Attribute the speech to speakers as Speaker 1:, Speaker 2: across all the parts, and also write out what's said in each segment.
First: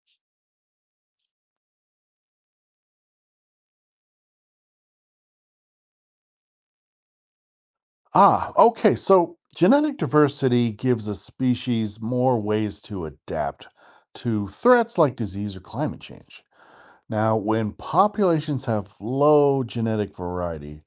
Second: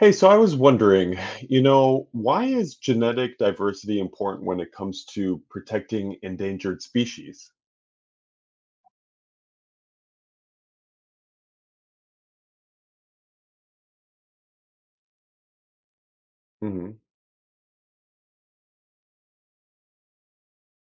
Speaker 1: Hey, so I was wondering, why is genetic diversity important when it comes to protecting endangered species?
Speaker 2: Ah, okay. So genetic diversity gives a species more ways to adapt to threats like disease or climate change.
Speaker 1: Hmm.
Speaker 2: Now, when populations have low genetic variety,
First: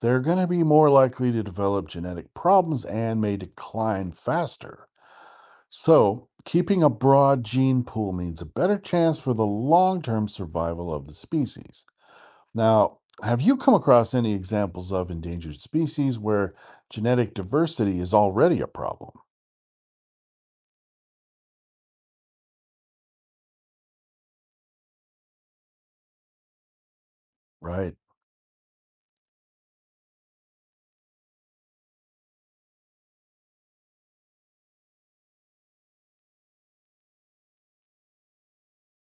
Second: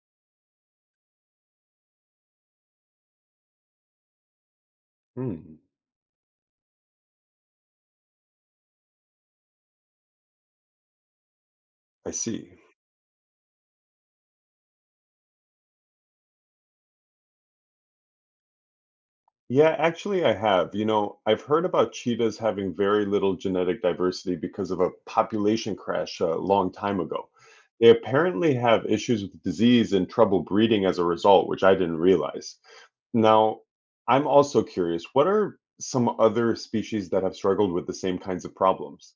Speaker 2: they're going to be more likely to develop genetic problems and may decline faster.
Speaker 1: I
Speaker 2: So, keeping a broad gene pool means a better chance for the long term survival of the species.
Speaker 1: see.
Speaker 2: Now, have you come across any examples of endangered species where genetic diversity is already a problem,
Speaker 1: Yeah, actually, I have. I've heard about cheetahs having very little genetic diversity because of a population crash a long time ago. They
Speaker 2: right?
Speaker 1: apparently have issues with disease and trouble breeding as a result, which I didn't realize. Now, I'm also curious, what are some other species that have struggled with the same kinds of problems?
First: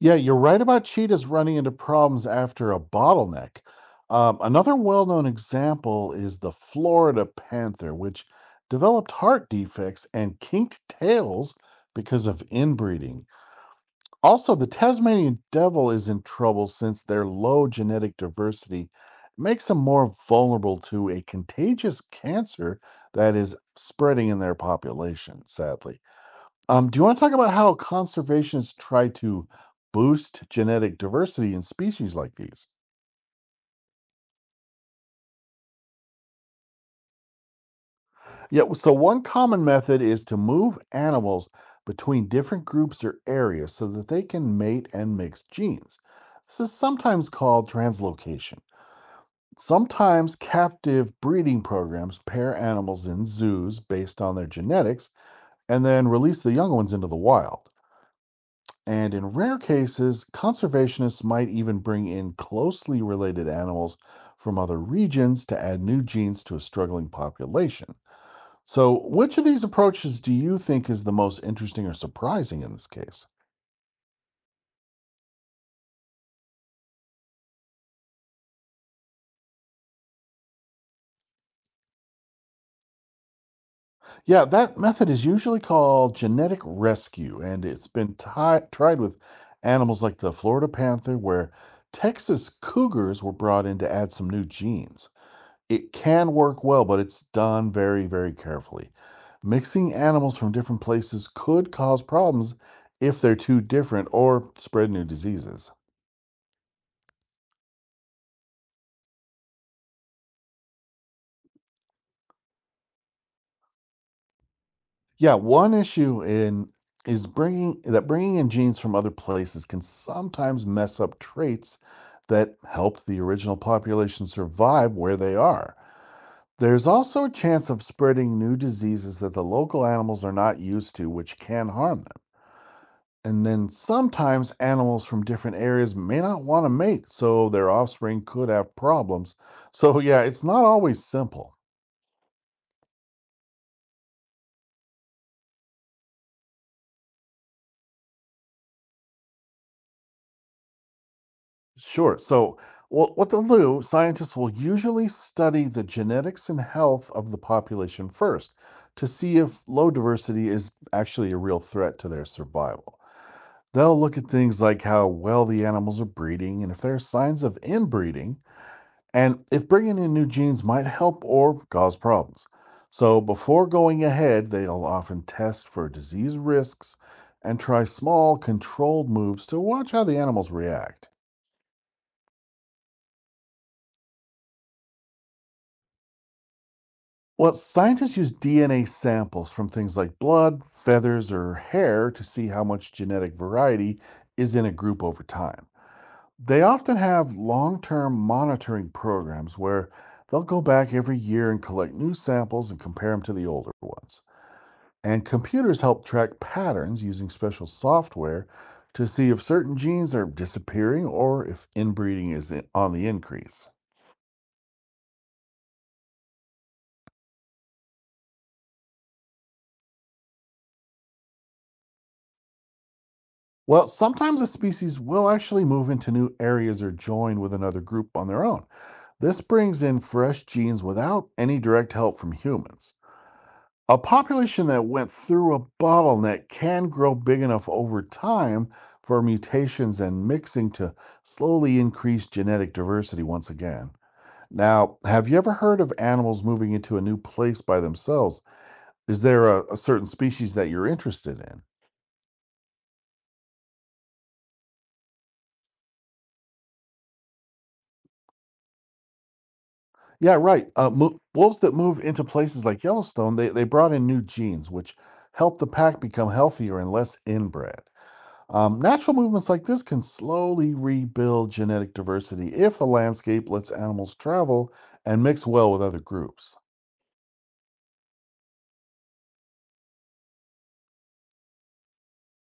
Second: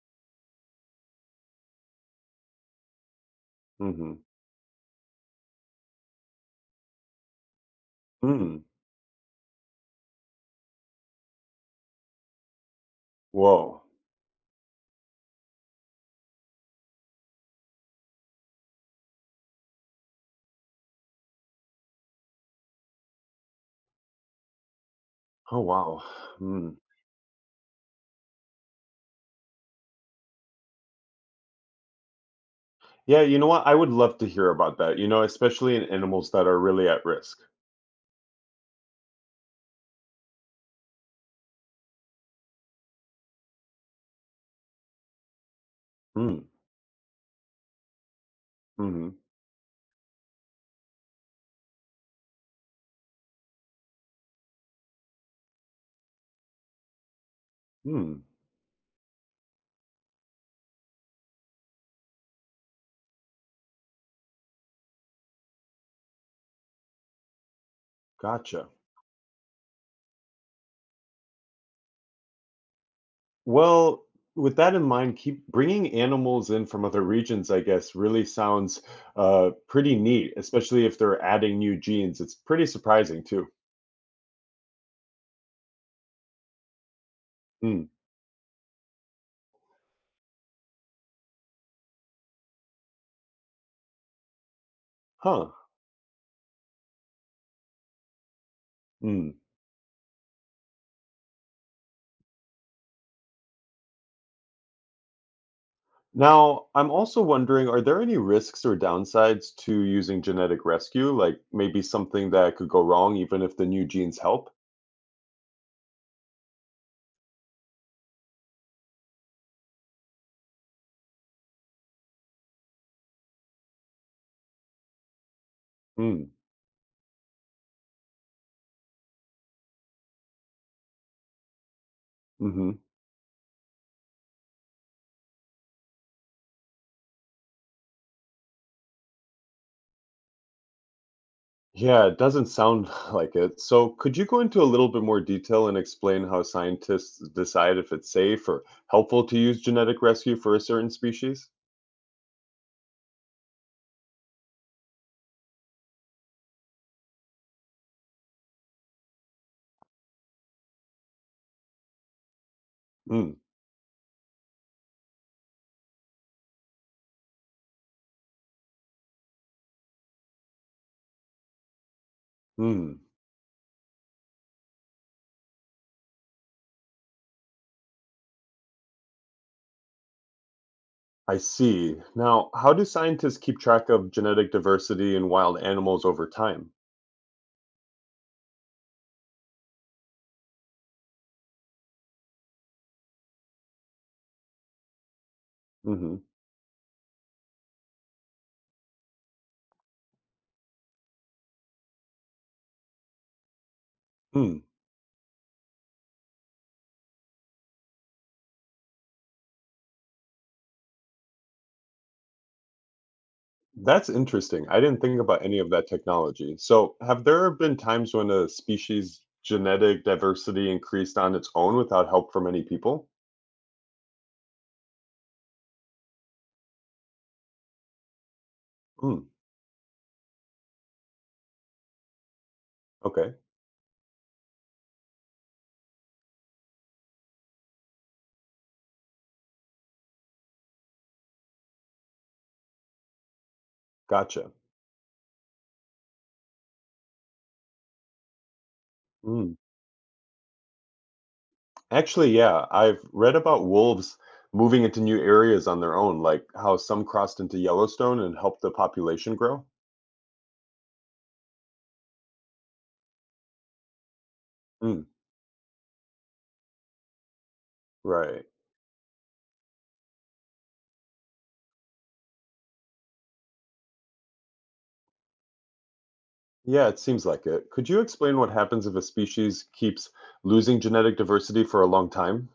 Speaker 2: Yeah, you're right about cheetahs running into problems after a bottleneck. Another well known example is the Florida panther, which
Speaker 1: Mm.
Speaker 2: developed heart defects and kinked tails because of inbreeding.
Speaker 1: Whoa.
Speaker 2: Also, the Tasmanian devil is in trouble since their low genetic diversity makes them more vulnerable to a contagious cancer that is spreading in their population,
Speaker 1: Oh
Speaker 2: sadly.
Speaker 1: wow. Mm.
Speaker 2: Do you want to talk about how conservationists try to boost genetic diversity in species like these?
Speaker 1: Yeah, you know what? I would love to hear about that. Especially in animals that are really at risk.
Speaker 2: Yeah, so one common method is to move animals between different groups or areas so that they can mate and mix genes.
Speaker 1: Mm.
Speaker 2: This is sometimes called translocation.
Speaker 1: Hmm.
Speaker 2: Sometimes captive breeding programs pair animals in zoos based on their genetics and then release the young ones into the wild.
Speaker 1: Hmm.
Speaker 2: And in rare cases, conservationists might even bring in closely related animals from other regions to add new genes to a struggling population.
Speaker 1: Gotcha.
Speaker 2: So, which of these approaches do you think is the most interesting or surprising in this case?
Speaker 1: Well, with that in mind, keep bringing animals in from other regions. I guess really sounds pretty neat, especially if they're adding new genes. It's pretty surprising too.
Speaker 2: Yeah, that method is usually called genetic rescue, and
Speaker 1: Mm.
Speaker 2: it's been ti tried with animals like the Florida panther, where Texas cougars were brought in to add some new genes.
Speaker 1: Huh.
Speaker 2: It can work well, but it's done very, very carefully.
Speaker 1: Mm.
Speaker 2: Mixing animals from different places could cause problems if they're too different or spread new diseases.
Speaker 1: Now, I'm also wondering, are there any risks or downsides to using genetic rescue? Like maybe something that could go wrong even if the new genes help?
Speaker 2: Yeah, one issue in is bringing that bringing in genes from other places can sometimes mess up traits that helped the original population survive where they are.
Speaker 1: Mm,
Speaker 2: There's also a chance of spreading new diseases that the local animals are not used to, which can harm them.
Speaker 1: hmm. Mm-hmm.
Speaker 2: And then sometimes animals from different areas may not want to mate, so their offspring could have problems. So, yeah, it's not always simple.
Speaker 1: Yeah, it doesn't sound like it. So could you go into a little bit more detail and explain how scientists decide if it's safe or helpful to use genetic rescue for a certain species?
Speaker 2: Sure. So, what they'll do, scientists will usually study the genetics and health of the population first to see if low diversity is actually a real threat to their survival.
Speaker 1: Mm,
Speaker 2: They'll look at things like how well the animals are breeding and if there are signs of inbreeding, and if bringing in new genes might help or cause problems.
Speaker 1: mm,
Speaker 2: So, before going ahead, they'll often test for disease risks and try small, controlled moves to watch how the animals react.
Speaker 1: I see. Now, how do scientists keep track of genetic diversity in wild animals over time?
Speaker 2: Well, scientists use DNA samples from things like blood, feathers, or hair to see how much genetic variety is in a group over time.
Speaker 1: Mm-hmm.
Speaker 2: They often have long term monitoring programs where they'll go back every year and collect new samples and compare them to the older ones.
Speaker 1: Hmm.
Speaker 2: And computers help track patterns using special software to see if certain genes are disappearing or if inbreeding is on the increase.
Speaker 1: That's interesting. I didn't think about any of that technology. So, have there been times when a species' genetic diversity increased on its own without help from many people?
Speaker 2: Well, sometimes a species will actually move into new areas or join with another group on their own.
Speaker 1: Mm,
Speaker 2: This brings in fresh genes without any direct help from humans.
Speaker 1: okay,
Speaker 2: A population that went through a bottleneck can grow big enough over time for mutations and mixing to slowly increase genetic diversity once again.
Speaker 1: gotcha.
Speaker 2: Now, have you ever heard of animals moving into a new place by themselves? Is there
Speaker 1: Mm.
Speaker 2: a certain species that you're interested in?
Speaker 1: Actually, yeah, I've read about wolves moving into new areas on their own, like how some crossed into Yellowstone and helped the population grow.
Speaker 2: Yeah, right. Wolves that move into places like Yellowstone, they brought in new genes, which
Speaker 1: Mm,
Speaker 2: helped the pack become healthier and less inbred.
Speaker 1: right.
Speaker 2: Natural movements like this can slowly rebuild genetic diversity if the landscape lets animals travel and mix well with other groups.
Speaker 1: Yeah, it seems like it. Could you explain what happens if a species keeps losing genetic diversity for a long time?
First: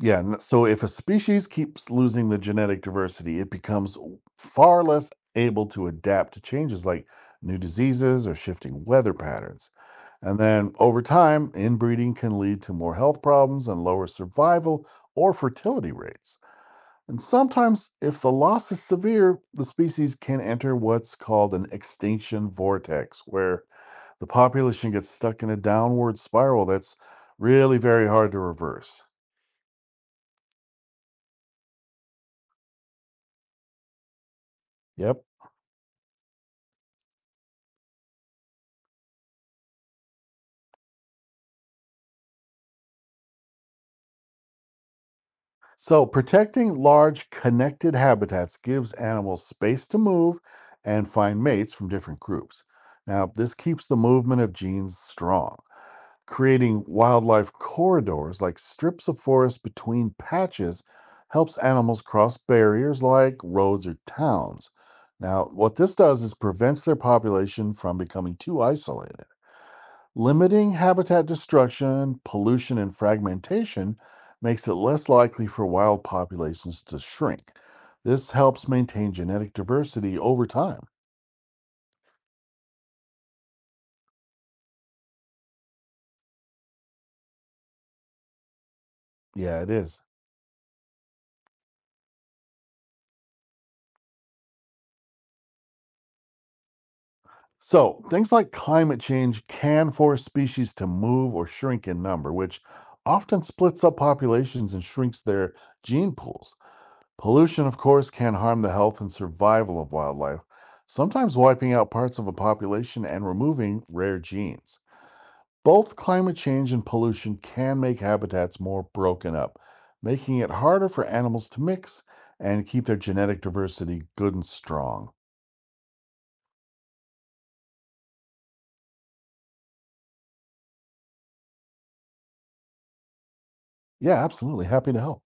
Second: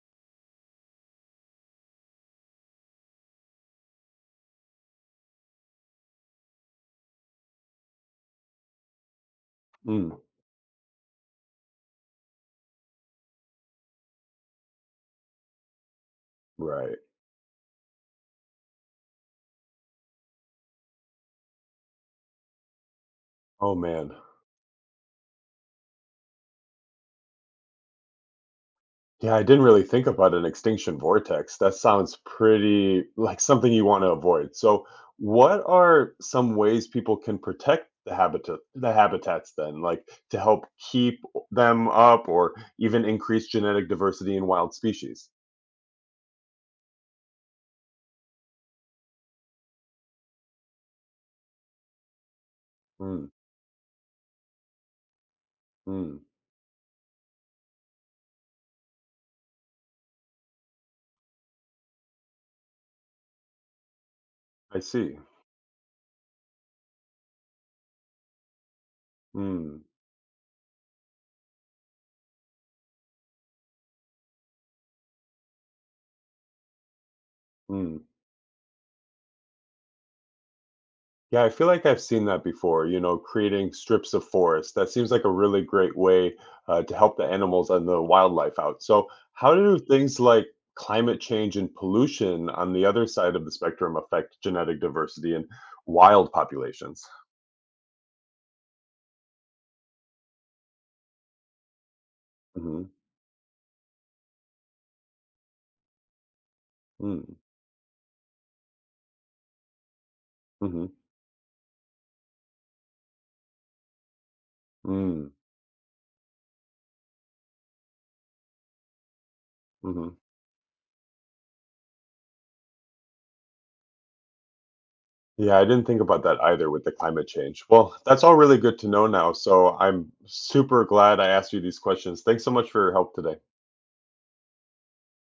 Speaker 2: So if a species keeps losing the genetic diversity, it becomes far less able to adapt to changes like new diseases or shifting weather patterns.
Speaker 1: Mm,
Speaker 2: And then over time, inbreeding can lead to more health problems and lower survival or fertility rates.
Speaker 1: right.
Speaker 2: And sometimes, if the loss is severe, the species can enter what's called an extinction vortex, where
Speaker 1: Oh man.
Speaker 2: the population gets stuck in a downward spiral that's really very hard to reverse.
Speaker 1: Yeah, I didn't really think about an extinction vortex. That sounds pretty like something you want to avoid. So,
Speaker 2: Yep.
Speaker 1: what are some ways people can protect the habitats then, like to help keep them up or even increase genetic diversity in wild species?
Speaker 2: So, protecting large connected habitats gives animals space to move and find mates from different groups.
Speaker 1: Mm,
Speaker 2: Now, this keeps the movement of genes strong.
Speaker 1: mm,
Speaker 2: Creating wildlife corridors, like strips of forest between patches, helps animals cross barriers like roads or towns.
Speaker 1: I see.
Speaker 2: Now, what this does is prevents their population from becoming too isolated.
Speaker 1: Mm,
Speaker 2: Limiting habitat destruction, pollution, and fragmentation makes it less likely for wild populations to shrink.
Speaker 1: mm.
Speaker 2: This helps maintain genetic diversity over time.
Speaker 1: Yeah, I feel like I've seen that before, creating strips of forest. That seems like a really great way to help the animals and the wildlife out. So, how
Speaker 2: Yeah, it
Speaker 1: do
Speaker 2: is.
Speaker 1: things like climate change and pollution on the other side of the spectrum affect genetic diversity and wild populations?
Speaker 2: So, things like climate change can force species to move or shrink in number, which
Speaker 1: Hmm.
Speaker 2: often splits up populations and shrinks their gene pools.
Speaker 1: Mm,
Speaker 2: Pollution, of course, can harm the health and survival of wildlife,
Speaker 1: hmm.
Speaker 2: sometimes wiping out parts of a population and removing rare genes.
Speaker 1: Mm,
Speaker 2: Both climate change and pollution can make habitats more broken up,
Speaker 1: hmm.
Speaker 2: making it harder for animals to mix and keep their genetic diversity good and strong.
Speaker 1: Yeah, I didn't think about that either with the climate change. Well, that's all really good to know now. So, I'm super glad I asked you these questions. Thanks so much for your help today.
Speaker 2: Yeah, absolutely. Happy to help.